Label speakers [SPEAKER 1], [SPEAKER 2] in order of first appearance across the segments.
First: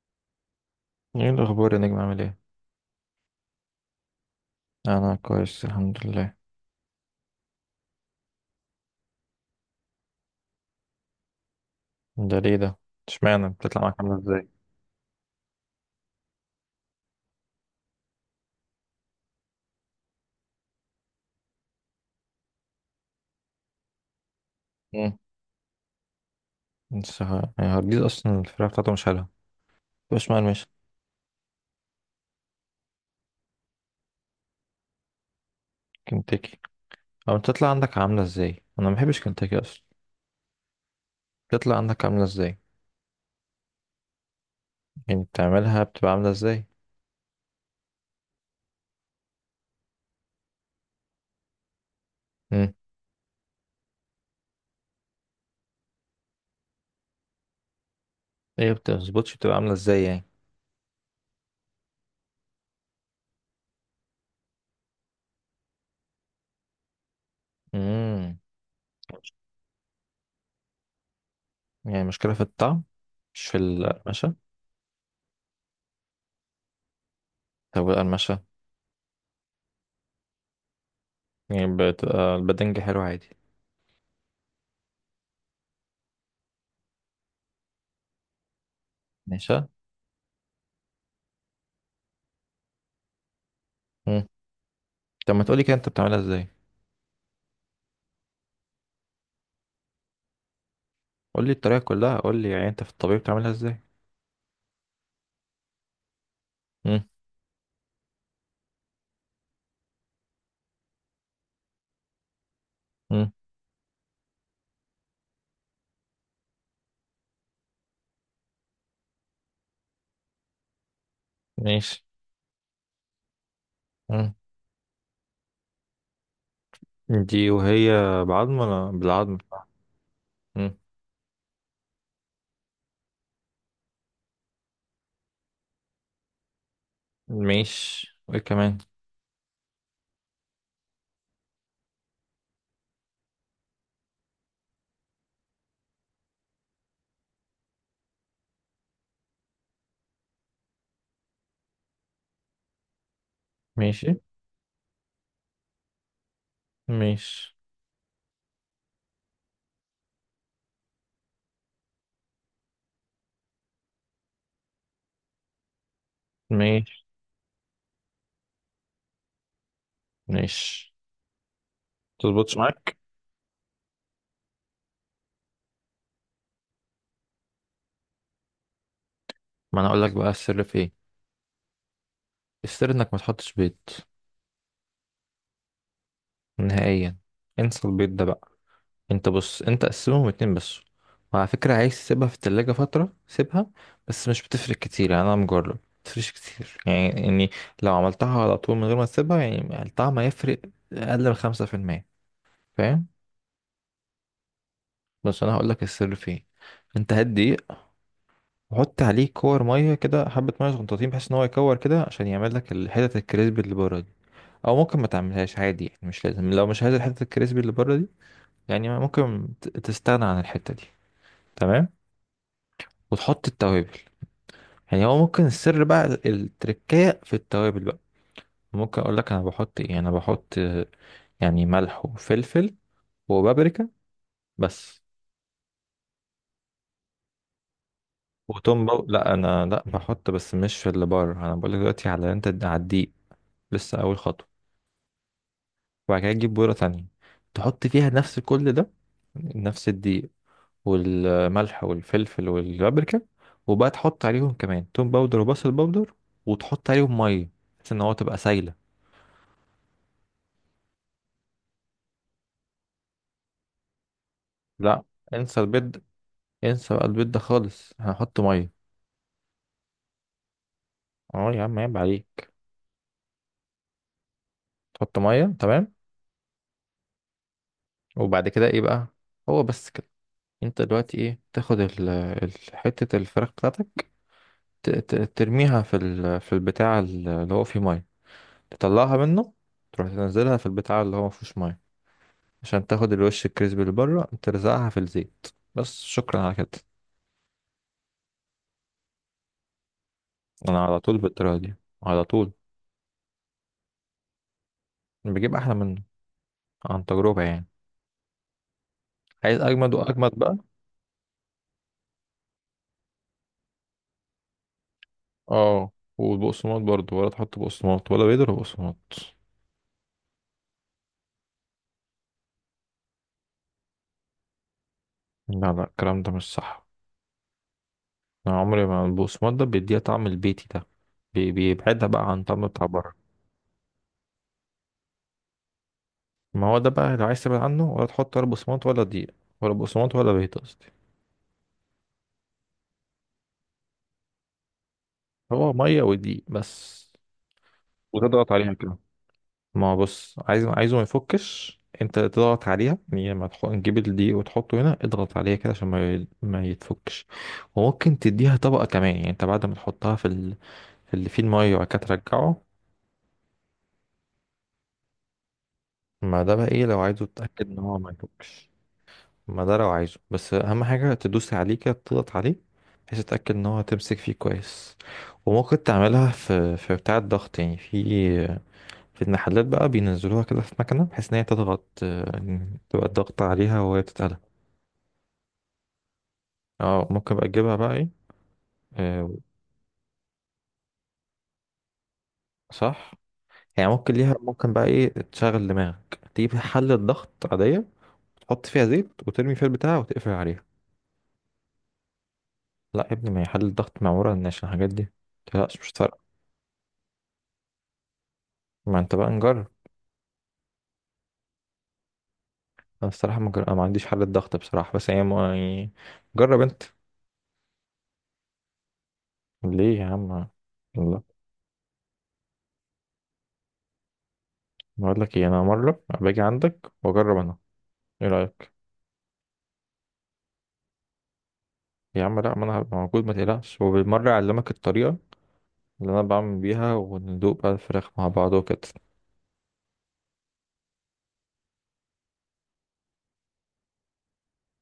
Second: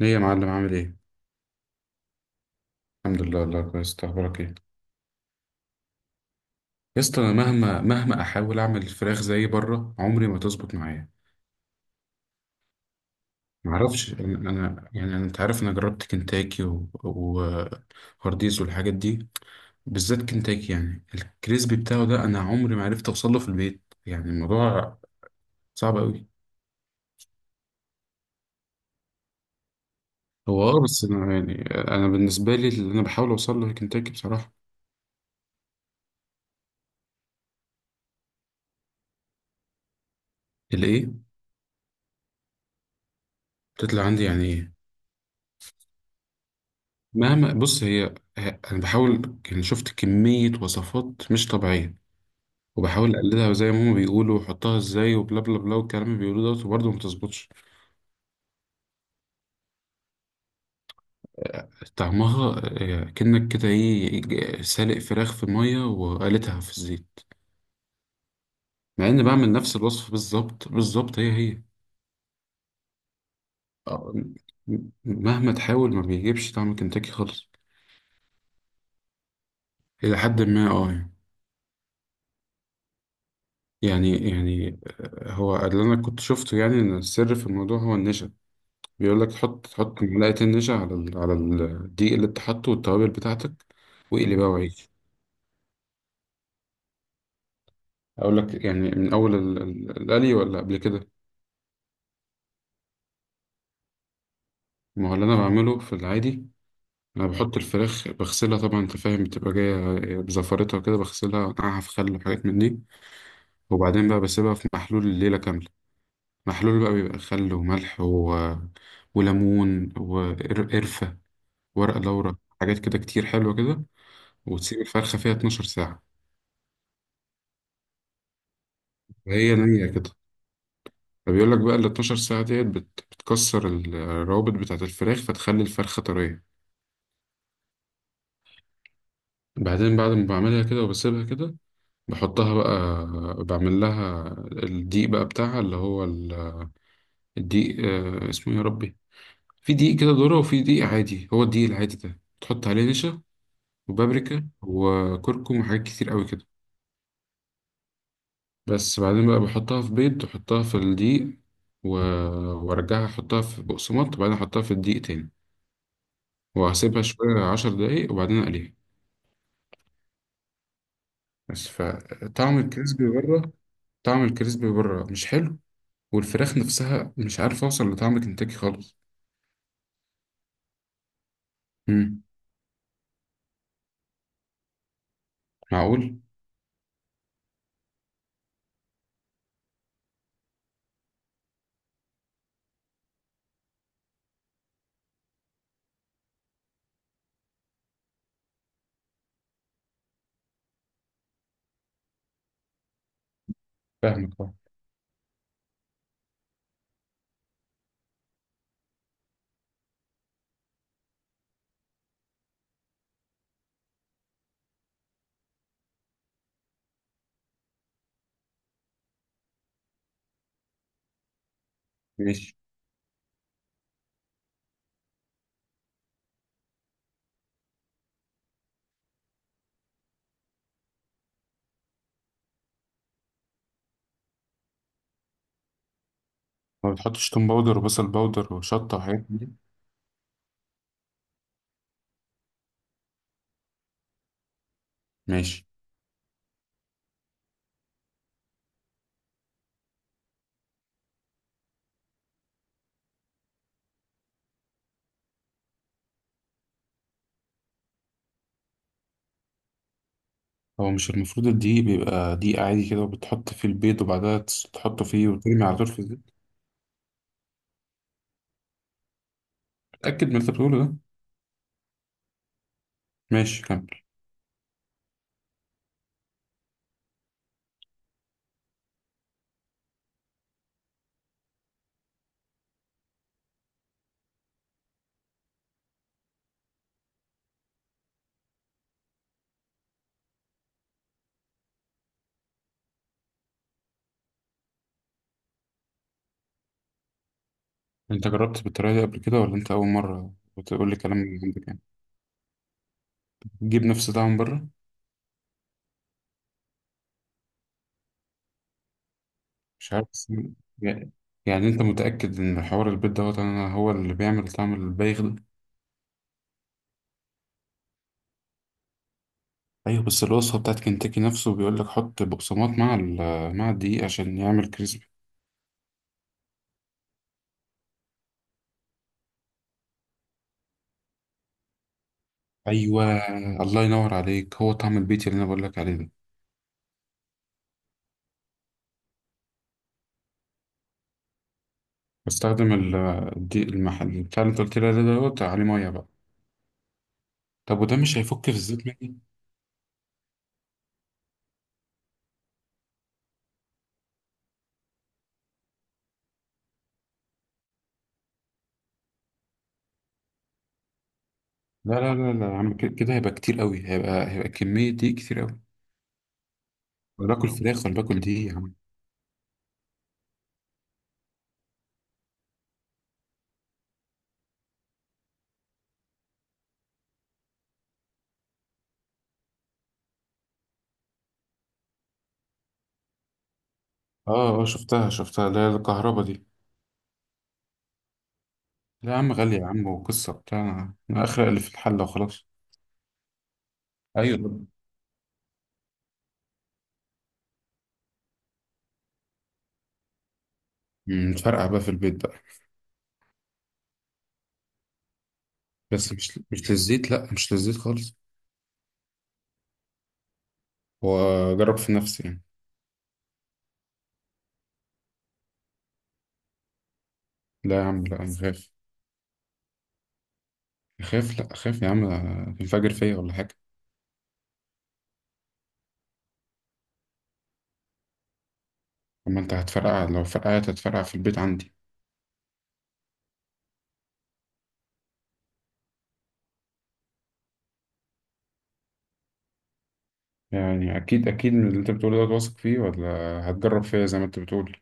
[SPEAKER 1] ايه يا معلم عامل ايه؟
[SPEAKER 2] ايه الاخبار يا نجم عامل ايه؟
[SPEAKER 1] الحمد لله، الله كويس، انت اخبارك ايه؟
[SPEAKER 2] انا كويس الحمد لله.
[SPEAKER 1] يا اسطى، انا مهما احاول اعمل الفراخ زي بره عمري ما تظبط معايا.
[SPEAKER 2] ده ليه ده؟ اشمعنى بتطلع معاك
[SPEAKER 1] معرفش
[SPEAKER 2] عامله ازاي؟
[SPEAKER 1] انا. يعني انا، انت عارف، انا جربت كنتاكي وهارديز والحاجات دي. بالذات كنتاكي، يعني الكريسبي بتاعه ده انا عمري ما عرفت اوصل له في البيت، يعني الموضوع
[SPEAKER 2] امم
[SPEAKER 1] صعب قوي.
[SPEAKER 2] بس هارديز اصلا الفراخ بتاعته مش حلوه، مش
[SPEAKER 1] هو
[SPEAKER 2] مقرمشه.
[SPEAKER 1] اه، بس انا، يعني انا بالنسبه لي اللي انا بحاول اوصل له هي كنتاكي بصراحه.
[SPEAKER 2] كنتاكي؟ او بتطلع عندك عامله ازاي؟ انا ما بحبش كنتاكي اصلا.
[SPEAKER 1] الايه؟
[SPEAKER 2] بتطلع عندك عامله ازاي؟
[SPEAKER 1] بتطلع عندي يعني ايه؟
[SPEAKER 2] يعني بتعملها بتبقى عامله ازاي؟
[SPEAKER 1] مهما بص هي. انا بحاول، يعني شفت كمية وصفات مش طبيعية،
[SPEAKER 2] امم
[SPEAKER 1] وبحاول اقلدها زي ما هما بيقولوا، وأحطها ازاي، وبلا بلا بلا والكلام اللي بيقولوه دوت، وبرضه ما بتظبطش.
[SPEAKER 2] ايه بتظبطش؟ بتبقى عامله ازاي يعني؟
[SPEAKER 1] طعمها كأنك كده ايه، سالق فراخ في مية وقالتها في الزيت.
[SPEAKER 2] امم
[SPEAKER 1] مع اني بعمل نفس الوصفة بالظبط بالظبط، هي هي.
[SPEAKER 2] يعني مشكله في الطعم مش في
[SPEAKER 1] آه،
[SPEAKER 2] القرمشه؟
[SPEAKER 1] مهما تحاول ما بيجيبش طعم كنتاكي خالص.
[SPEAKER 2] طب القرمشه؟
[SPEAKER 1] الى حد ما اه يعني.
[SPEAKER 2] يعني بتبقى البدنج حلو عادي؟
[SPEAKER 1] يعني، هو اللي انا كنت شفته يعني ان السر في الموضوع هو النشا. بيقول لك
[SPEAKER 2] ماشي.
[SPEAKER 1] تحط معلقة النشا على على الدقيق اللي انت حاطه والتوابل بتاعتك،
[SPEAKER 2] امم.
[SPEAKER 1] واقلي بقى وعيش.
[SPEAKER 2] طب ما تقولي كده انت بتعملها ازاي.
[SPEAKER 1] اقول لك يعني من اول القلي ولا قبل كده؟
[SPEAKER 2] قول لي الطريقة كلها، قول لي يعني انت في الطبيعي بتعملها ازاي.
[SPEAKER 1] ما هو اللي انا بعمله في العادي،
[SPEAKER 2] مم.
[SPEAKER 1] انا بحط الفراخ، بغسلها طبعا، انت فاهم، بتبقى جايه بزفرتها كده، بغسلها وانقعها في خل وحاجات من دي،
[SPEAKER 2] مم.
[SPEAKER 1] وبعدين بقى بسيبها في محلول الليله كامله. محلول بقى بيبقى خل وملح وليمون وقرفه، ورق
[SPEAKER 2] ماشي.
[SPEAKER 1] لورا، حاجات كده كتير حلوه كده.
[SPEAKER 2] مم.
[SPEAKER 1] وتسيب الفرخه فيها 12 ساعه
[SPEAKER 2] دي وهي بعظم ولا بالعظم؟
[SPEAKER 1] وهي نيه كده.
[SPEAKER 2] مم.
[SPEAKER 1] فبيقول لك بقى ال 12 ساعة ديت بتكسر الروابط بتاعة الفراخ، فتخلي الفرخة طرية.
[SPEAKER 2] ماشي، وايه كمان؟
[SPEAKER 1] بعدين بعد ما بعملها كده وبسيبها كده، بحطها بقى، بعمل لها الدقيق بقى بتاعها، اللي هو الدقيق اسمه إيه يا ربي. في دقيق كده ذرة، وفي دقيق عادي، هو الدقيق العادي ده تحط عليه نشا
[SPEAKER 2] ماشي.
[SPEAKER 1] وبابريكا وكركم وحاجات كتير قوي كده.
[SPEAKER 2] ماشي.
[SPEAKER 1] بس بعدين بقى بحطها في بيض، وأحطها في الدقيق، و- وارجعها احطها في بقسماط، وبعدين احطها في الدقيق تاني، وهسيبها
[SPEAKER 2] ماشي.
[SPEAKER 1] شوية 10 دقايق، وبعدين اقليها.
[SPEAKER 2] ماشي.
[SPEAKER 1] بس
[SPEAKER 2] تظبطش
[SPEAKER 1] فطعم
[SPEAKER 2] معاك؟
[SPEAKER 1] الكريسبي بره، طعم الكريسبي بره مش حلو، والفراخ نفسها مش عارف اوصل لطعم كنتاكي خالص.
[SPEAKER 2] ما انا اقول لك بقى السر في ايه.
[SPEAKER 1] امم.
[SPEAKER 2] السر انك ما تحطش بيض
[SPEAKER 1] معقول؟
[SPEAKER 2] نهائيا. انسى البيض ده بقى. انت بص، انت قسمهم اتنين بس. وعلى فكرة عايز تسيبها في التلاجة فترة سيبها، بس مش بتفرق كتير، يعني انا مجرب متفرقش كتير يعني لو عملتها على طول من غير ما تسيبها، يعني الطعم هيفرق اقل من 5%، فاهم؟
[SPEAKER 1] فاهمك اه.
[SPEAKER 2] بس انا هقولك السر فين. انت هات دقيق وحط عليه كور مية كده، حبة مية صغنطاطين، بحيث ان هو يكور كده عشان يعمل لك الحتت الكريسبي اللي بره دي. او ممكن ما تعملهاش عادي، يعني مش لازم لو مش عايز الحتت الكريسبي اللي بره دي، يعني ممكن تستغنى عن الحتة دي، تمام؟
[SPEAKER 1] ماشي.
[SPEAKER 2] وتحط التوابل. يعني هو ممكن السر بقى التركية في التوابل بقى. ممكن اقول لك انا بحط ايه انا بحط يعني ملح وفلفل وبابريكا بس.
[SPEAKER 1] ما بتحطش توم باودر وبصل باودر وشطة وحاجات
[SPEAKER 2] لا
[SPEAKER 1] دي؟
[SPEAKER 2] انا لا بحط بس مش في اللي بره، انا بقول لك دلوقتي على على الدقيق. لسه اول خطوه.
[SPEAKER 1] ماشي.
[SPEAKER 2] وبعد كده تجيب بوره تانية، تحط فيها نفس كل ده: نفس الدقيق والملح والفلفل والبابريكا. وبقى تحط عليهم كمان توم باودر وبصل باودر، وتحط عليهم ميه، بحيث ان هو تبقى سايله.
[SPEAKER 1] هو مش المفروض الدقيق بيبقى دقيق عادي كده، وبتحط فيه البيض، وبعدها
[SPEAKER 2] لا،
[SPEAKER 1] تحطه فيه
[SPEAKER 2] انسى
[SPEAKER 1] وترمي على طول في
[SPEAKER 2] البيض،
[SPEAKER 1] الزيت؟
[SPEAKER 2] انسى بقى البيض ده خالص، هنحط ميه.
[SPEAKER 1] اتأكد من اللي انت بتقوله ده.
[SPEAKER 2] اه يا عم عيب عليك.
[SPEAKER 1] ماشي كمل.
[SPEAKER 2] تحط ميه، تمام. وبعد كده ايه بقى؟ هو بس كده. انت دلوقتي ايه، تاخد حته الفراخ بتاعتك، ترميها في في البتاع اللي هو فيه ميه، تطلعها منه، تروح تنزلها في البتاع اللي هو ما فيهوش ميه، عشان تاخد الوش الكريسبي اللي بره. ترزعها في الزيت، بس. شكرا على كده.
[SPEAKER 1] انت جربت بالطريقة دي قبل كده، ولا انت أول مرة
[SPEAKER 2] انا
[SPEAKER 1] بتقول لي
[SPEAKER 2] على
[SPEAKER 1] كلام
[SPEAKER 2] طول
[SPEAKER 1] من
[SPEAKER 2] بالطريقه
[SPEAKER 1] عندك
[SPEAKER 2] دي،
[SPEAKER 1] يعني؟
[SPEAKER 2] على طول.
[SPEAKER 1] تجيب نفس طعم بره؟
[SPEAKER 2] بجيب احلى منه، عن تجربه يعني. عايز
[SPEAKER 1] مش
[SPEAKER 2] اجمد
[SPEAKER 1] عارف
[SPEAKER 2] واجمد
[SPEAKER 1] بس.
[SPEAKER 2] بقى.
[SPEAKER 1] يعني. يعني انت متأكد ان حوار البيض دوت انا هو اللي بيعمل طعم البايغ ده؟
[SPEAKER 2] اه. والبقسماط برضو، ولا تحط بقسماط ولا بيض ولا بقسماط؟
[SPEAKER 1] ايوه، بس الوصفة بتاعت كنتاكي نفسه بيقول لك حط بقسماط مع مع الدقيق عشان يعمل كريسبي.
[SPEAKER 2] لا لا، الكلام ده مش صح. انا عمري ما البقسماط ده بيديها طعم البيتي ده. بيبعدها بقى عن طعم بتاع
[SPEAKER 1] ايوه.
[SPEAKER 2] بره.
[SPEAKER 1] الله ينور عليك، هو طعم البيتي اللي انا بقول لك عليه ده.
[SPEAKER 2] ما هو ده بقى، لو عايز تبعد عنه ولا تحط ولا بقسماط ولا دقيق، ولا بقسماط ولا بيض قصدي.
[SPEAKER 1] بستخدم الدقيق المحل بتاع اللي انت قلت لي عليه دوت، عليه
[SPEAKER 2] هو
[SPEAKER 1] ميه
[SPEAKER 2] ميه
[SPEAKER 1] بقى.
[SPEAKER 2] ودقيق بس.
[SPEAKER 1] طب وده مش هيفك
[SPEAKER 2] وتضغط
[SPEAKER 1] في
[SPEAKER 2] عليها
[SPEAKER 1] الزيت
[SPEAKER 2] كده.
[SPEAKER 1] مني؟
[SPEAKER 2] ما هو بص، عايزه ما يفكش، انت تضغط عليها، يعني لما تحط تجيب الدقيق وتحطه هنا اضغط عليها كده عشان ما يتفكش. وممكن تديها طبقة كمان، يعني انت بعد ما تحطها في اللي فيه المية وبعد
[SPEAKER 1] لا
[SPEAKER 2] كده
[SPEAKER 1] لا لا لا يا
[SPEAKER 2] ترجعه.
[SPEAKER 1] عم، كده كده هيبقى كتير قوي، هيبقى كمية دقيق كتير قوي.
[SPEAKER 2] ما ده بقى ايه، لو عايزه
[SPEAKER 1] ولا باكل
[SPEAKER 2] تتأكد ان
[SPEAKER 1] فراخ ولا
[SPEAKER 2] هو ما
[SPEAKER 1] باكل دقيق يا
[SPEAKER 2] يفكش.
[SPEAKER 1] عم.
[SPEAKER 2] ما ده لو عايزه، بس اهم حاجة تدوس عليه كده، تضغط عليه، بحيث تتأكد ان هو تمسك فيه كويس. وممكن تعملها في في بتاع الضغط، يعني في في المحلات بقى بينزلوها كده في مكنة، بحيث ان هي تضغط، يعني تبقى الضغط عليها وهي بتتقلب.
[SPEAKER 1] اه اه، شفتها شفتها اللي هي الكهربا دي.
[SPEAKER 2] اه، ممكن بقى تجيبها بقى ايه،
[SPEAKER 1] لا يا
[SPEAKER 2] آه،
[SPEAKER 1] عم، غالية يا عم، وقصة بتاع، أنا أخرق اللي في الحلة وخلاص.
[SPEAKER 2] صح. يعني ممكن ليها،
[SPEAKER 1] أيوة طبعا.
[SPEAKER 2] ممكن بقى ايه، تشغل دماغك، تجيب حلة ضغط عادية، تحط فيها زيت وترمي فيها البتاع وتقفل عليها.
[SPEAKER 1] متفرقع بقى في البيت بقى؟
[SPEAKER 2] لا يا ابني، ما هي حل الضغط معمولة عشان الحاجات دي، متقلقش مش
[SPEAKER 1] بس
[SPEAKER 2] فارقة.
[SPEAKER 1] مش للزيت، لا، مش للزيت خالص.
[SPEAKER 2] ما انت بقى نجرب.
[SPEAKER 1] وأجرب في نفسي يعني.
[SPEAKER 2] انا الصراحة ما, جر... أنا ما عنديش حل الضغط بصراحة، بس هي ما... يعني جرب انت.
[SPEAKER 1] لا يا عم لا، أنا خايف.
[SPEAKER 2] ليه يا عم؟ لا.
[SPEAKER 1] خايف، لا خايف يا عم. الفجر فيا ولا حاجة.
[SPEAKER 2] بقول لك ايه، انا مرة باجي عندك واجرب انا، ايه رأيك؟
[SPEAKER 1] أما أنت هتفرقع، لو فرقعت هتفرقع في البيت عندي.
[SPEAKER 2] يا عم لا، ما انا هبقى موجود ما تقلقش، وبالمرة اعلمك الطريقة اللي انا بعمل بيها، وندوق بقى الفراخ مع بعض وكده.
[SPEAKER 1] يعني أكيد أكيد من اللي أنت بتقوله ده واثق فيه، ولا هتجرب فيا زي ما أنت بتقول؟ إن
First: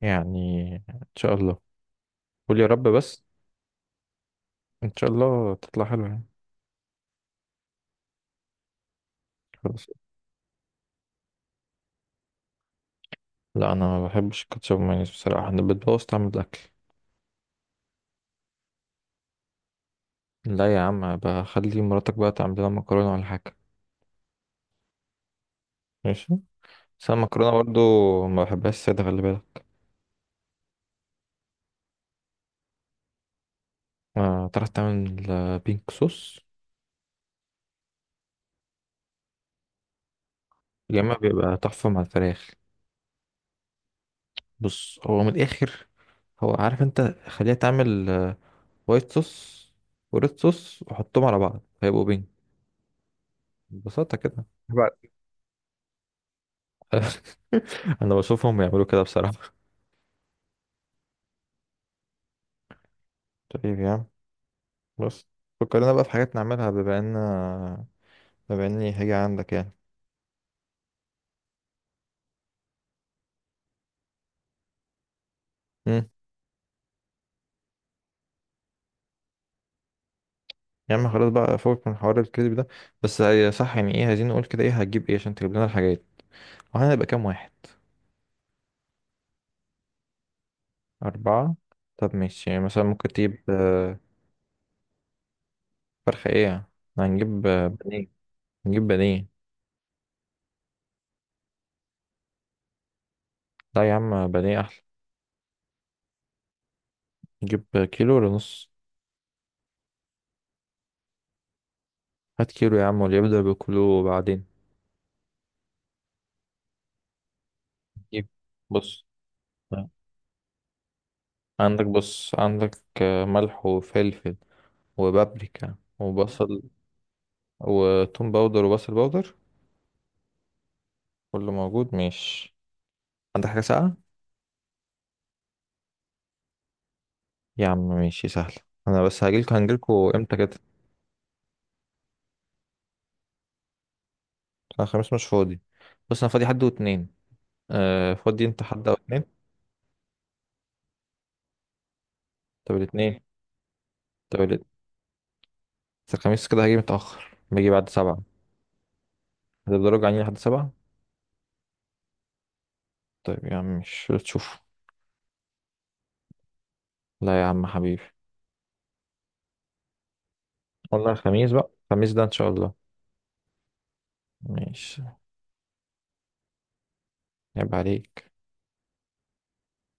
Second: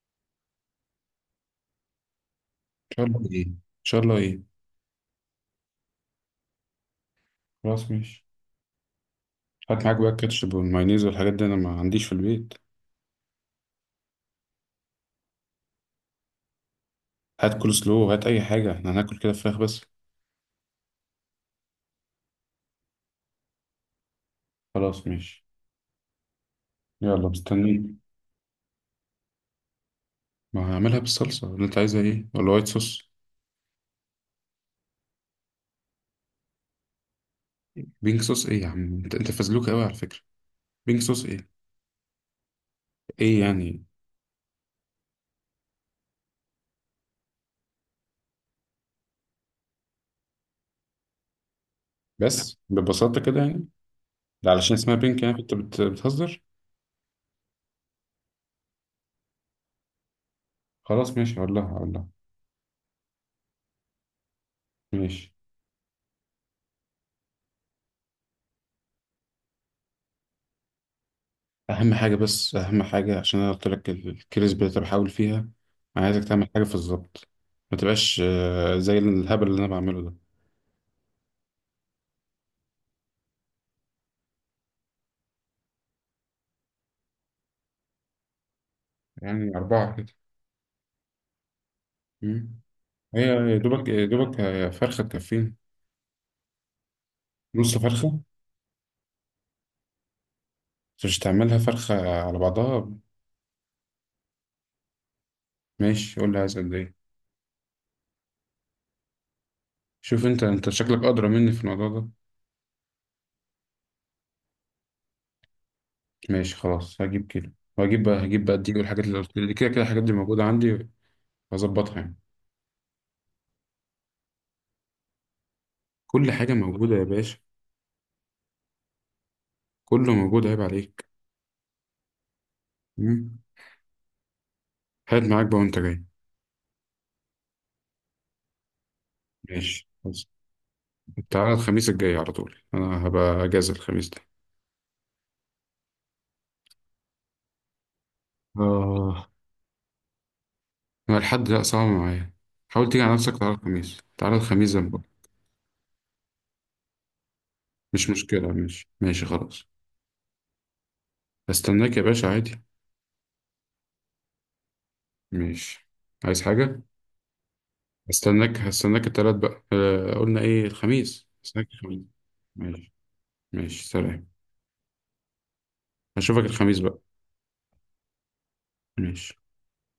[SPEAKER 2] يعني ان شاء الله، قول يا رب
[SPEAKER 1] شاء
[SPEAKER 2] بس.
[SPEAKER 1] الله إيه؟ إن شاء الله إيه؟
[SPEAKER 2] ان شاء الله تطلع حلوة يعني.
[SPEAKER 1] خلاص ماشي. هات
[SPEAKER 2] خلاص.
[SPEAKER 1] معاك بقى الكاتشب والمايونيز والحاجات دي، أنا ما عنديش في البيت.
[SPEAKER 2] لا، انا ما بحبش الكاتشب والمايونيز بصراحة، انا بتبوظ طعم الاكل.
[SPEAKER 1] هات كول سلو، هات أي حاجة، إحنا هناكل كده فراخ بس.
[SPEAKER 2] لا يا عم، بخلي مراتك بقى تعمل لنا مكرونة ولا حاجة.
[SPEAKER 1] خلاص ماشي.
[SPEAKER 2] ماشي. بس أنا
[SPEAKER 1] يلا
[SPEAKER 2] المكرونة برضو
[SPEAKER 1] مستنيك.
[SPEAKER 2] ما بحبهاش سادة، خلي بالك.
[SPEAKER 1] ما هعملها بالصلصة، اللي انت عايزها ايه ولا وايت صوص؟
[SPEAKER 2] ما تعرف تعمل بينك صوص؟
[SPEAKER 1] بينك صوص ايه يا عم، انت فزلوك قوي على فكرة.
[SPEAKER 2] يا
[SPEAKER 1] بينك
[SPEAKER 2] إما
[SPEAKER 1] صوص ايه؟
[SPEAKER 2] بيبقى تحفة مع الفراخ.
[SPEAKER 1] ايه يعني؟
[SPEAKER 2] بص هو من الآخر، هو عارف أنت. خليها تعمل وايت صوص وريد صوص وحطهم على بعض هيبقوا بينك.
[SPEAKER 1] بس ببساطة كده يعني؟
[SPEAKER 2] ببساطة كده.
[SPEAKER 1] ده علشان
[SPEAKER 2] بعد
[SPEAKER 1] اسمها بينك، يعني انت بتهزر.
[SPEAKER 2] أنا بشوفهم بيعملوا كده بصراحة.
[SPEAKER 1] خلاص ماشي، هقول لها، هقول لها.
[SPEAKER 2] طيب يا عم. بص،
[SPEAKER 1] ماشي.
[SPEAKER 2] فكرنا بقى في حاجات نعملها بما إن، بما إني هاجي عندك
[SPEAKER 1] اهم حاجة، بس اهم حاجة عشان انا قلت لك الكريسبي اللي بحاول فيها، انا
[SPEAKER 2] يعني.
[SPEAKER 1] عايزك تعمل حاجة في الظبط، ما تبقاش زي الهبل اللي انا بعمله ده.
[SPEAKER 2] يا عم خلاص بقى، فوق من حوار الكذب ده. بس هي صح، يعني ايه، عايزين نقول كده ايه هتجيب ايه عشان تجيب لنا الحاجات، وهنبقى كام واحد؟
[SPEAKER 1] يعني أربعة كده.
[SPEAKER 2] أربعة. طب ماشي.
[SPEAKER 1] مم.
[SPEAKER 2] يعني مثلا ممكن
[SPEAKER 1] هي
[SPEAKER 2] تجيب
[SPEAKER 1] يا دوبك يا دوبك فرخة تكفينا.
[SPEAKER 2] فرخة ايه. هنجيب
[SPEAKER 1] نص
[SPEAKER 2] بانيه.
[SPEAKER 1] فرخة.
[SPEAKER 2] نجيب بانيه.
[SPEAKER 1] بس مش تعملها فرخة على بعضها.
[SPEAKER 2] لا يا عم بانيه أحلى.
[SPEAKER 1] ماشي قول لي عايز قد ايه.
[SPEAKER 2] نجيب كيلو ولا نص؟
[SPEAKER 1] شوف انت شكلك ادرى مني في الموضوع ده.
[SPEAKER 2] هات كيلو يا عم، واللي يبدأ بكيلو وبعدين.
[SPEAKER 1] ماشي خلاص، هجيب كده، وهجيب بقى
[SPEAKER 2] نجيب.
[SPEAKER 1] هجيب بقى الدقيق
[SPEAKER 2] بص
[SPEAKER 1] والحاجات اللي قلت لي، كده كده الحاجات دي موجودة عندي.
[SPEAKER 2] عندك،
[SPEAKER 1] هظبطها يعني.
[SPEAKER 2] بص عندك ملح وفلفل وبابريكا
[SPEAKER 1] كل حاجة
[SPEAKER 2] وبصل
[SPEAKER 1] موجودة يا باشا.
[SPEAKER 2] وتوم باودر وبصل باودر.
[SPEAKER 1] كله موجود، عيب عليك.
[SPEAKER 2] كله موجود؟ ماشي.
[SPEAKER 1] مم.
[SPEAKER 2] عندك حاجة ساقعة؟
[SPEAKER 1] هات معاك بقى وانت جاي.
[SPEAKER 2] يا عم ماشي سهل. انا بس هجيلكوا،
[SPEAKER 1] ماشي
[SPEAKER 2] هنجيلكوا
[SPEAKER 1] خلاص.
[SPEAKER 2] امتى كده؟
[SPEAKER 1] تعالى الخميس الجاي على طول، انا هبقى اجازة الخميس ده.
[SPEAKER 2] انا خميس مش فاضي. بص انا فاضي حد واتنين. آه، فاضي انت حد او اتنين؟
[SPEAKER 1] آه. انا الحد لا، صعب معايا.
[SPEAKER 2] طب
[SPEAKER 1] حاول تيجي على
[SPEAKER 2] الاتنين.
[SPEAKER 1] نفسك، تعالى الخميس، تعالى
[SPEAKER 2] طب الات-
[SPEAKER 1] الخميس ده بقى.
[SPEAKER 2] بس الخميس كده هجي متأخر، باجي بعد
[SPEAKER 1] مش
[SPEAKER 2] سبعة.
[SPEAKER 1] مشكلة، ماشي ماشي خلاص.
[SPEAKER 2] هتفضلوا راجعين لحد سبعة؟
[SPEAKER 1] استناك يا باشا عادي.
[SPEAKER 2] طيب يا عم، مش تشوف.
[SPEAKER 1] ماشي. عايز حاجة؟
[SPEAKER 2] لا يا عم حبيبي.
[SPEAKER 1] هستناك التلات بقى، قلنا ايه،
[SPEAKER 2] والله
[SPEAKER 1] الخميس،
[SPEAKER 2] الخميس
[SPEAKER 1] هستناك
[SPEAKER 2] بقى،
[SPEAKER 1] الخميس.
[SPEAKER 2] الخميس ده ان شاء الله.
[SPEAKER 1] ماشي ماشي سلام.
[SPEAKER 2] ماشي.
[SPEAKER 1] هشوفك الخميس بقى.
[SPEAKER 2] عيب عليك.
[SPEAKER 1] ماشي.